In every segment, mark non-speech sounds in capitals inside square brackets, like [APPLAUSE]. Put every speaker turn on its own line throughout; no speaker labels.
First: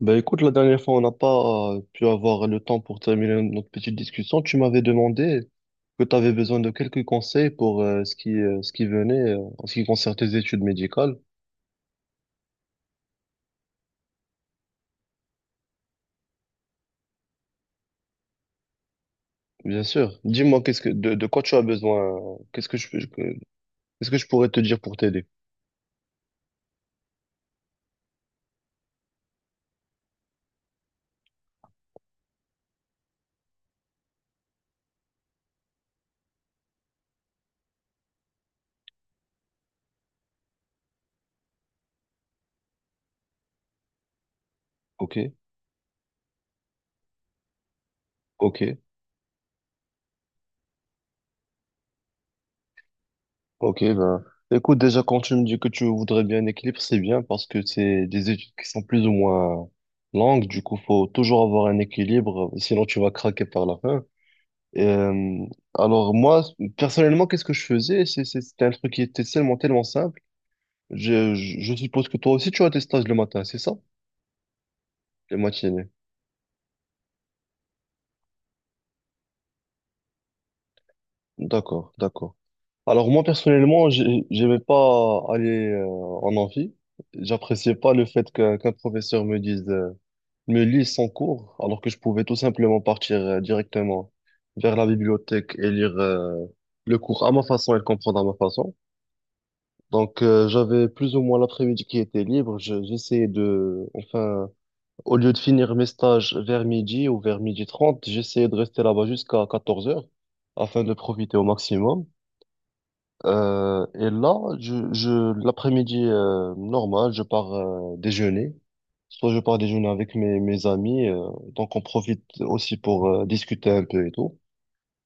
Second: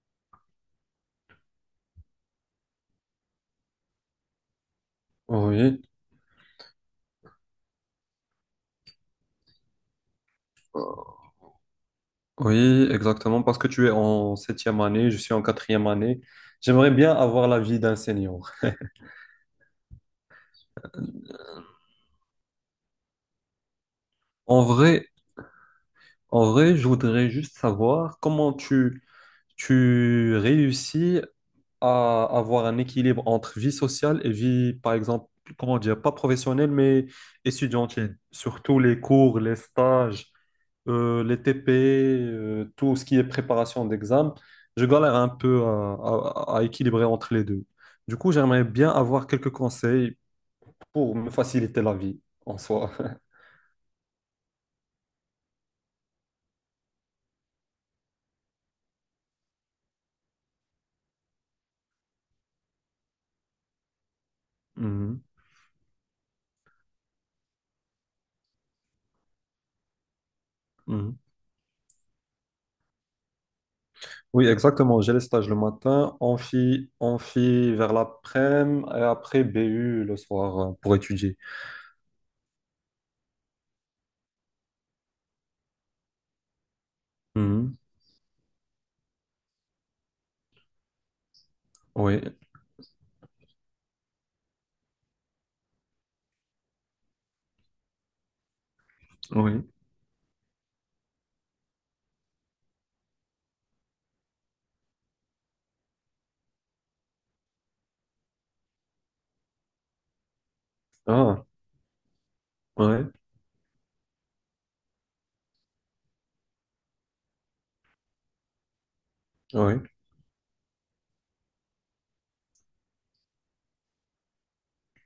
Ben écoute, la dernière fois, on n'a pas pu avoir le temps pour terminer notre petite discussion. Tu m'avais demandé
Oui,
que tu avais besoin de quelques conseils pour ce qui venait en ce qui concerne tes études médicales.
oui, exactement, parce que tu es en septième année, je suis en quatrième année. J'aimerais bien avoir l'avis d'un senior.
Bien sûr. Dis-moi, de quoi tu as besoin? Qu'est-ce que je pourrais te
En
dire pour
vrai,
t'aider?
en vrai, je voudrais juste savoir tu réussis à avoir un équilibre entre vie sociale et vie, par exemple, comment dire, pas professionnelle, mais étudiantine. Surtout les cours, les stages, les TP, tout ce qui est préparation d'examen. Je galère
Ok,
un peu à, à- à équilibrer entre les deux. Du coup, j'aimerais
ok,
bien avoir quelques conseils pour me faciliter la vie en soi. [LAUGHS]
ok. Ben, écoute, déjà, quand tu me dis que tu voudrais bien un équilibre, c'est bien parce que c'est des études qui sont plus ou moins longues. Du coup, faut toujours avoir un équilibre, sinon tu vas craquer par la fin.
Mhm,
Euh, alors moi, personnellement, qu'est-ce que je faisais? C'était un truc qui était tellement, tellement simple.
mhm.
Je suppose que toi aussi, tu as tes stages le matin, c'est ça?
Oui, exactement. J'ai les
Les
stages le
matinées.
matin, amphi vers l'après-midi et après BU le soir pour étudier.
D'accord, d'accord. Alors moi, personnellement, j'aimais pas aller en amphi. J'appréciais pas le fait qu'un professeur me dise, me lise son cours, alors que je
Oui,
pouvais tout simplement partir directement vers la bibliothèque et lire le cours à ma façon et le comprendre à ma façon.
oui.
Donc, j'avais plus ou moins l'après-midi qui était libre. J'essayais de, enfin, au lieu de finir mes stages vers midi ou vers 12h30 j'essayais de rester là-bas jusqu'à 14h afin de profiter au
Ah,
maximum.
oui,
Et là, l'après-midi, normal, je pars, déjeuner. Soit je pars
oui.
déjeuner avec mes amis, donc on profite aussi discuter un peu et tout.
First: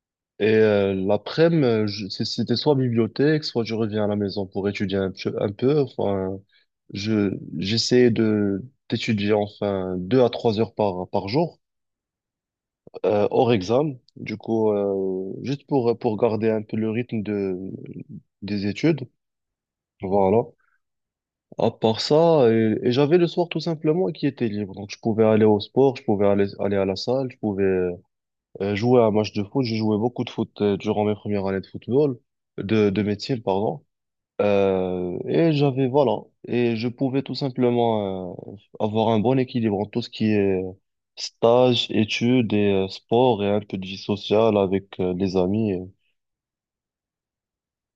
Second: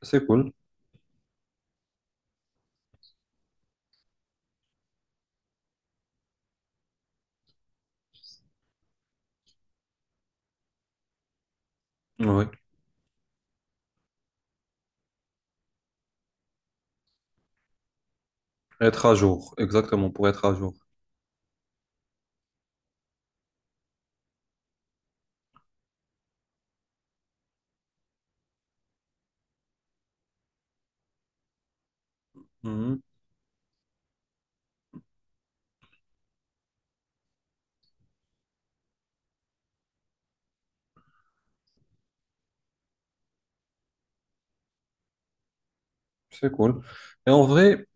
C'est
Et
cool.
l'après-midi, c'était soit bibliothèque, soit je reviens à la maison pour étudier un peu, un peu. Enfin, je, j'essayais d'étudier enfin 2 à 3 heures par jour,
Oui.
hors examen. Du coup, juste pour garder un peu le rythme des
Être
études.
à jour, exactement, pour
Voilà.
être à jour.
À part ça, et j'avais le soir tout simplement qui était libre. Donc, je pouvais aller au sport, je pouvais aller à la salle, je pouvais. Jouer à un match de foot, j'ai joué beaucoup de foot durant mes premières années de football, de
Mhm.
métier, pardon. Et j'avais, voilà, et je pouvais tout simplement avoir un bon équilibre en tout ce qui est stage, études et sport et un peu de vie sociale avec les amis.
C'est cool. Et en vrai,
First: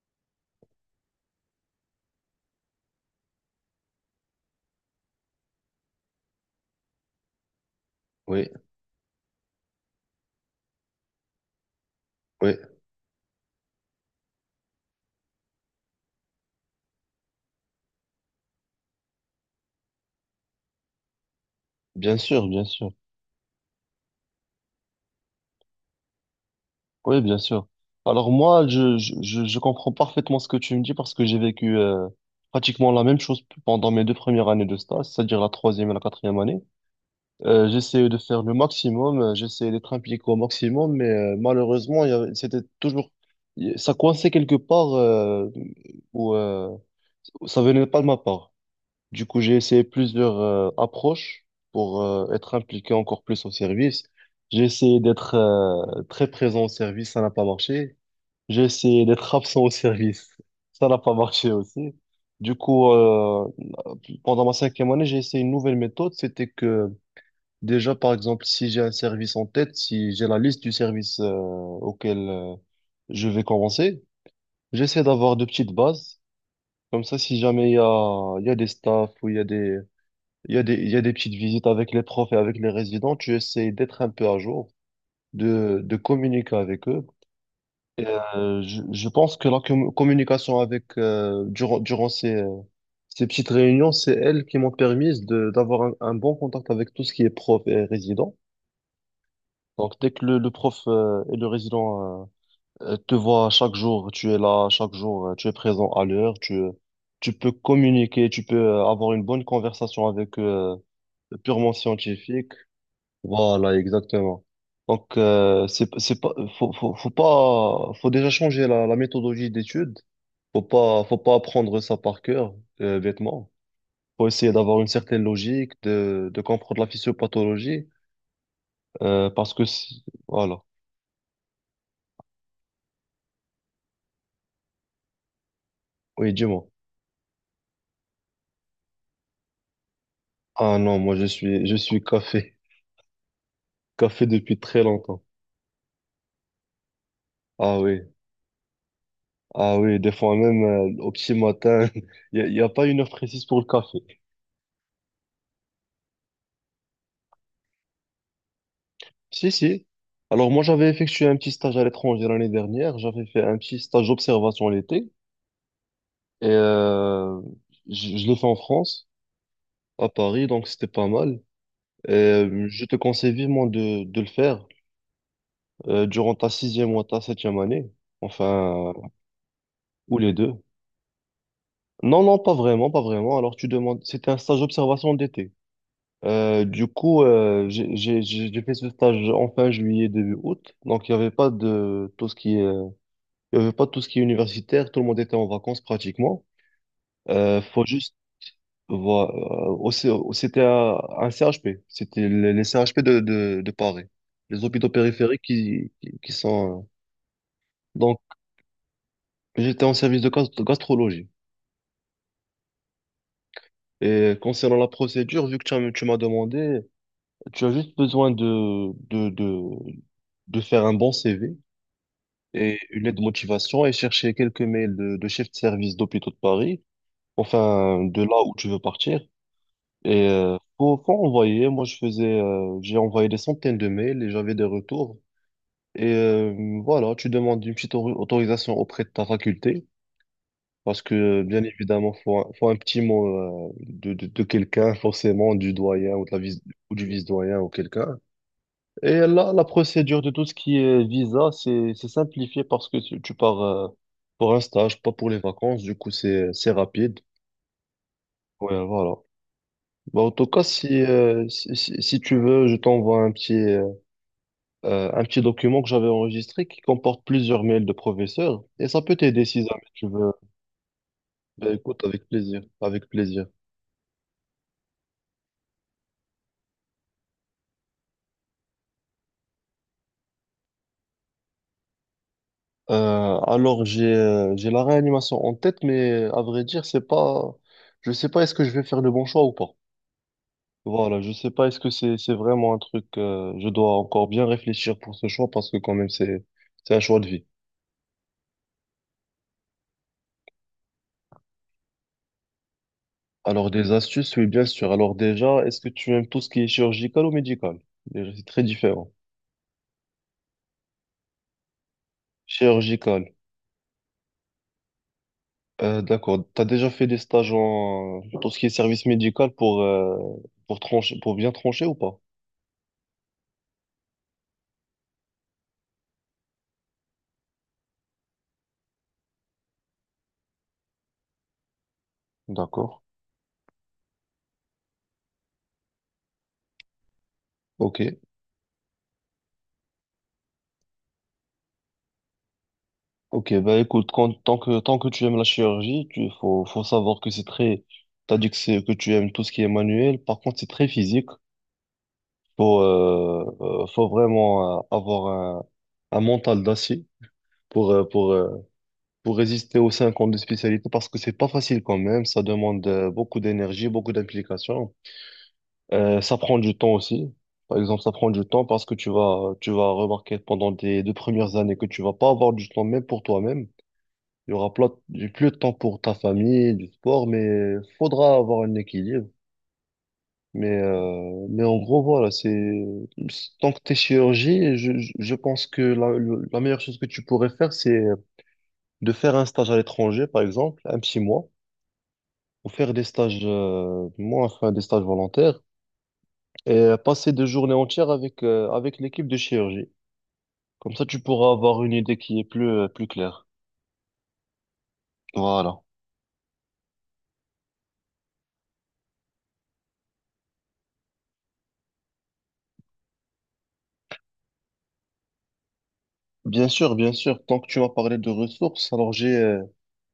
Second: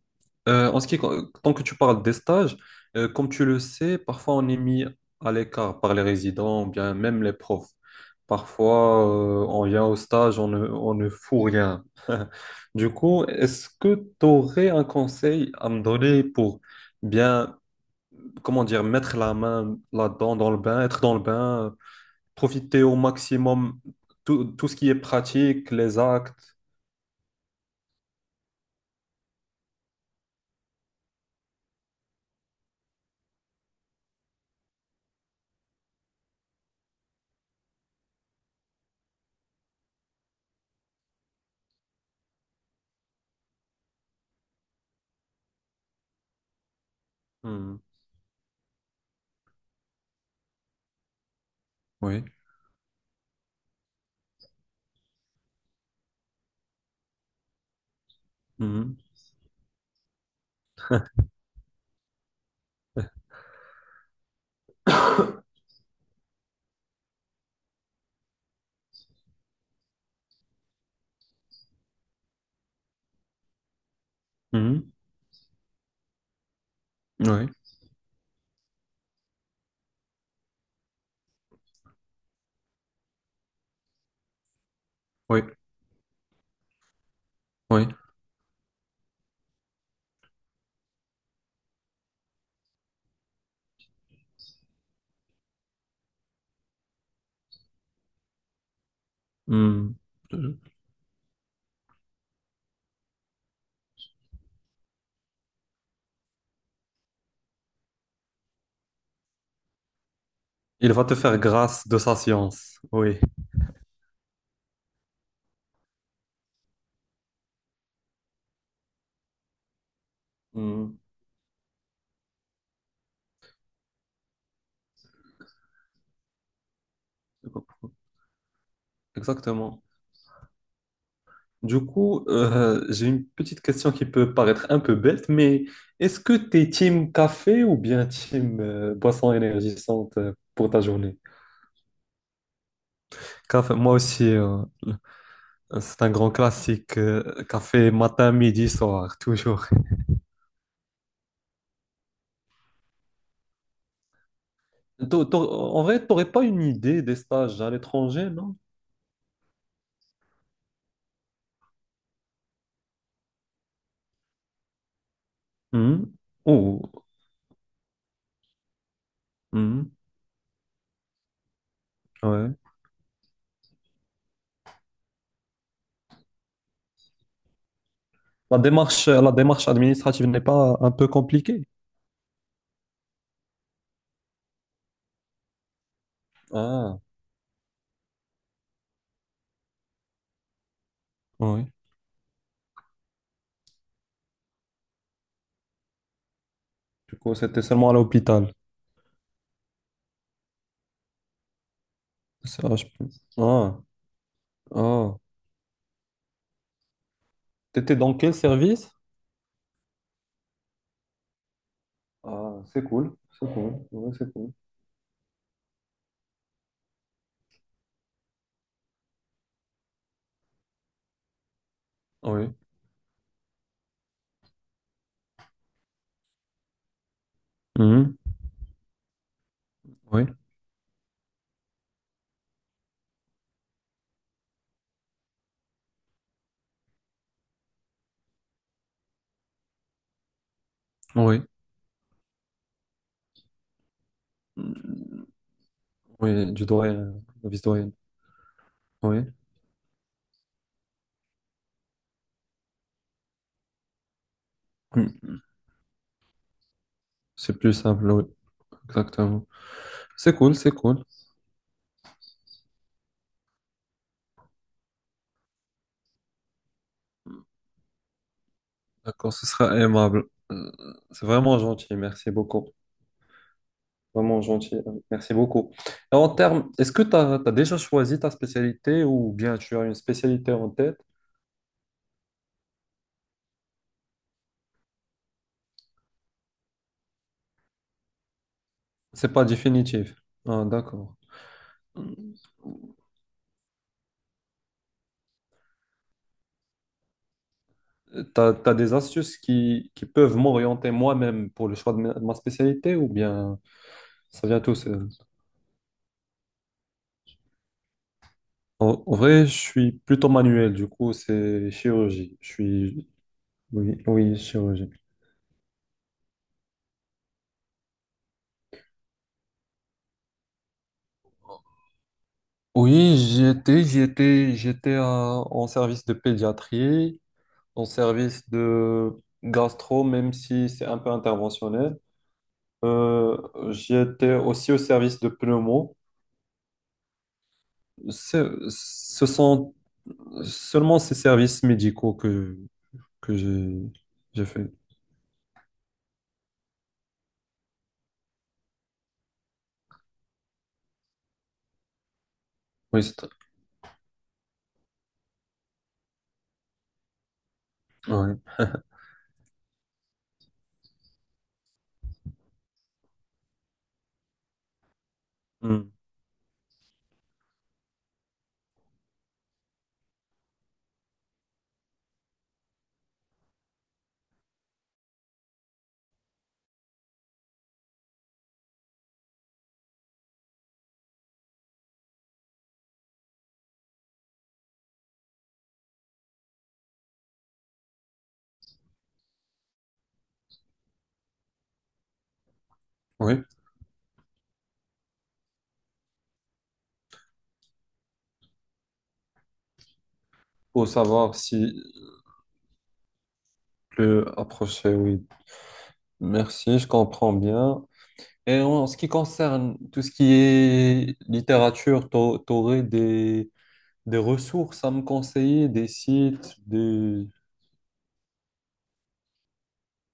en ce qui, tant que tu parles des stages, comme tu le sais, parfois on est mis à l'écart par les résidents, ou bien même les profs.
Oui,
Parfois, on vient au stage, on ne fout rien.
oui,
Du coup, est-ce que tu aurais un conseil à me donner pour bien, comment dire, mettre la main là-dedans, dans le bain, être dans le bain?
bien sûr, bien
Profiter
sûr.
au maximum tout ce qui est pratique, les actes.
Oui, bien sûr. Alors moi, je comprends parfaitement ce que tu me dis parce que j'ai vécu pratiquement la même chose pendant mes 2 premières années de stage, c'est-à-dire la troisième et la quatrième année. J'essayais de faire le maximum, j'essayais d'être impliqué au maximum, mais malheureusement, c'était toujours, ça coinçait quelque part où ça
Mhm.
venait pas de ma part. Du coup, j'ai essayé plusieurs approches pour
Oui.
être impliqué encore plus au service. J'ai essayé d'être très présent au service, ça n'a pas marché. J'ai
Mhm.
essayé d'être absent au service, [LAUGHS] ça n'a pas marché aussi. Du coup, pendant ma cinquième année, j'ai essayé une nouvelle méthode, c'était que. Déjà, par exemple, si j'ai un service en tête, si j'ai la liste du service auquel je vais commencer,
Mhm.
j'essaie d'avoir de petites bases. Comme ça, si
Oui,
jamais il y a des staffs ou il y a des petites visites avec les profs et avec les résidents, tu essaies d'être un peu à jour,
oui,
de communiquer avec eux.
oui.
Et, je pense que la communication avec durant ces, ces petites réunions, c'est elles qui m'ont permis d'avoir un bon contact avec tout ce qui est prof et résident. Donc,
Mhm.
dès que le prof et le résident te voient chaque jour, tu es là, chaque jour, tu es présent à l'heure, tu peux communiquer, tu peux avoir une bonne conversation avec eux,
Il va te faire
purement
grâce de sa
scientifique.
science. Oui.
Voilà, exactement. Donc, c'est pas, faut pas, faut déjà changer la méthodologie d'étude. Faut
Mhm.
pas, faut pas apprendre ça par cœur, bêtement. Faut essayer d'avoir une certaine logique, de comprendre la physiopathologie, parce que,
Exactement.
voilà.
Du coup, j'ai une petite question qui peut paraître un peu bête, mais est-ce
Oui,
que tu
dis-moi.
es team café ou bien team boisson énergisante pour
Ah
ta
non, moi
journée?
je suis café.
Café, moi aussi.
Café [LAUGHS] depuis très longtemps.
C'est un grand classique,
Ah
café
oui,
matin, midi, soir, [LAUGHS] toujours.
ah oui, des fois même au petit matin, [LAUGHS] y a pas une heure précise pour le café.
En vrai, t'aurais pas une idée des stages à l'étranger, non?
Si, si. Alors moi j'avais effectué un petit stage à l'étranger l'année dernière, j'avais fait un petit stage d'observation l'été
Mhm.
et
Oh,
je l'ai fait en France,
mhm,
à Paris, donc c'était pas mal. Et
ouais.
je te conseille vivement de le faire durant ta sixième ou ta septième année, enfin,
La démarche
ou
administrative
les
n'est
deux.
pas un peu compliquée?
Non, non, pas vraiment, pas vraiment. Alors, tu demandes, c'était un stage d'observation d'été. Du
Ah,
coup, j'ai fait ce stage en fin juillet, début août. Donc, il y avait pas
oui.
de tout ce qui est, il y avait pas tout ce qui est universitaire. Tout le monde était en vacances pratiquement.
Du coup, c'était
Faut
seulement à
juste
l'hôpital.
voir. C'était un CHP. C'était les
Ça, je
CHP
peux-
de
Ah,
Paris. Les hôpitaux
ah.
périphériques qui sont.
T'étais dans
Donc,
quel service?
j'étais en service de gastrologie.
Ah, c'est cool, ouais, c'est
Et
cool.
concernant la procédure, vu que tu m'as demandé. Tu as juste besoin de faire un bon CV
Oui.
et une lettre de motivation et chercher quelques mails de chefs de service d'hôpitaux de Paris, enfin
Mhm,
de là où tu veux partir.
Oui,
Et faut envoyer. Moi, j'ai envoyé des centaines de mails et j'avais des retours. Et voilà, tu demandes une petite autorisation auprès de ta faculté parce que
oui,
bien évidemment, faut un petit mot de quelqu'un, forcément du doyen
oui, du
ou du
doyen, la
vice-doyen ou
vice-doyenne,
quelqu'un. Et
oui.
là, la procédure de tout ce qui est visa, c'est simplifié parce que tu pars pour un stage, pas pour les vacances. Du coup, c'est rapide.
C'est plus simple, oui,
Ouais, voilà.
exactement.
Bah, en
C'est
tout
cool,
cas,
c'est cool.
si tu veux, je t'envoie un petit document que j'avais enregistré qui comporte plusieurs mails de professeurs. Et ça peut
D'accord,
t'aider
ce
si
sera
jamais tu
aimable.
veux.
Euh, C'est vraiment
Bah,
gentil,
écoute, avec
merci
plaisir.
beaucoup.
Avec plaisir.
Vraiment gentil, merci beaucoup. Et en termes, est-ce que tu as, déjà choisi ta spécialité ou bien tu as une spécialité en tête?
Alors, j'ai la réanimation en tête, mais à vrai dire, c'est pas... Je sais pas est-ce que je vais faire le bon
C'est
choix
pas
ou pas.
définitif. Ah, d'accord.
Voilà, je sais pas, est-ce que c'est vraiment un truc, je dois encore bien réfléchir pour ce choix parce que quand même c'est un choix de vie.
Tu as, des astuces qui peuvent m'orienter moi-même pour le choix de ma spécialité ou bien
Alors des astuces, oui
ça vient
bien
tout
sûr.
seul?
Alors déjà, est-ce que tu aimes tout ce qui est chirurgical ou médical? Déjà, c'est très
En,
différent.
en vrai, je suis plutôt manuel, du coup, c'est chirurgie. Je suis
Chirurgical,
oui, chirurgie.
d'accord. T'as déjà fait des stages en tout ce qui est service médical pour trancher, pour bien trancher ou pas?
Oui, j'étais en service de pédiatrie, en service de gastro, même si c'est un peu interventionnel.
D'accord.
Euh, j'étais aussi au service de pneumo.
Ok.
Ce sont seulement ces services médicaux que
Ok. Bah écoute, quand,
j'ai fait.
tant que tu aimes la chirurgie, tu faut faut savoir que c'est très. T'as dit que c'est que tu aimes tout ce qui est manuel, par contre c'est très physique. Faut,
Oui, c'est-
euh, faut vraiment avoir un mental d'acier pour, euh, pour,
ouais.
euh, pour résister aux 5 ans de spécialité parce que c'est pas facile quand même. Ça demande beaucoup d'énergie, beaucoup d'implication.
Hmm.
Ça prend du temps aussi. Par exemple, ça prend du temps parce que tu vas remarquer pendant tes 2 premières années que tu vas pas avoir du temps même pour toi-même. Il y aura plus de temps pour ta famille, du sport, mais faudra avoir un équilibre. Mais en gros, voilà, c'est tant que t'es chirurgien, je pense que la meilleure chose que tu pourrais faire, c'est de faire un stage à l'étranger, par exemple, un petit mois, ou faire des stages,
Oui,
moi, enfin, des stages volontaires, et passer 2 journées entières avec l'équipe de chirurgie.
pour
Comme ça, tu
savoir
pourras
si
avoir une idée qui est plus, plus claire.
le approcher, oui.
Voilà.
Merci, je comprends bien. Et en ce qui concerne tout ce qui est littérature, t'aurais des ressources à me conseiller, des sites,
Bien
des...
sûr, tant que tu m'as parlé de ressources, alors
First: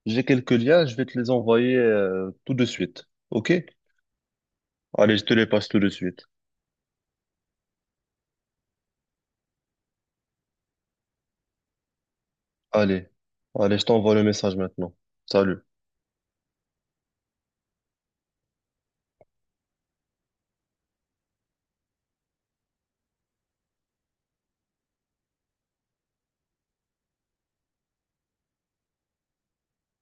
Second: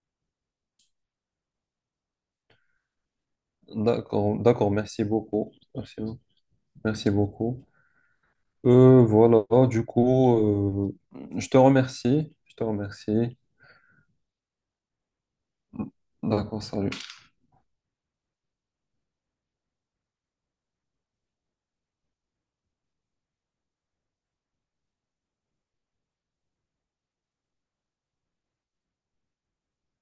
j'ai quelques liens, je vais te les envoyer, tout de suite. OK?
D'accord, d'accord, merci
Allez, je te les
beaucoup.
passe tout de
Merci,
suite.
merci beaucoup. Voilà, du coup, je te remercie. Je te
Allez,
remercie.
allez, je t'envoie le message maintenant. Salut.
D'accord, salut.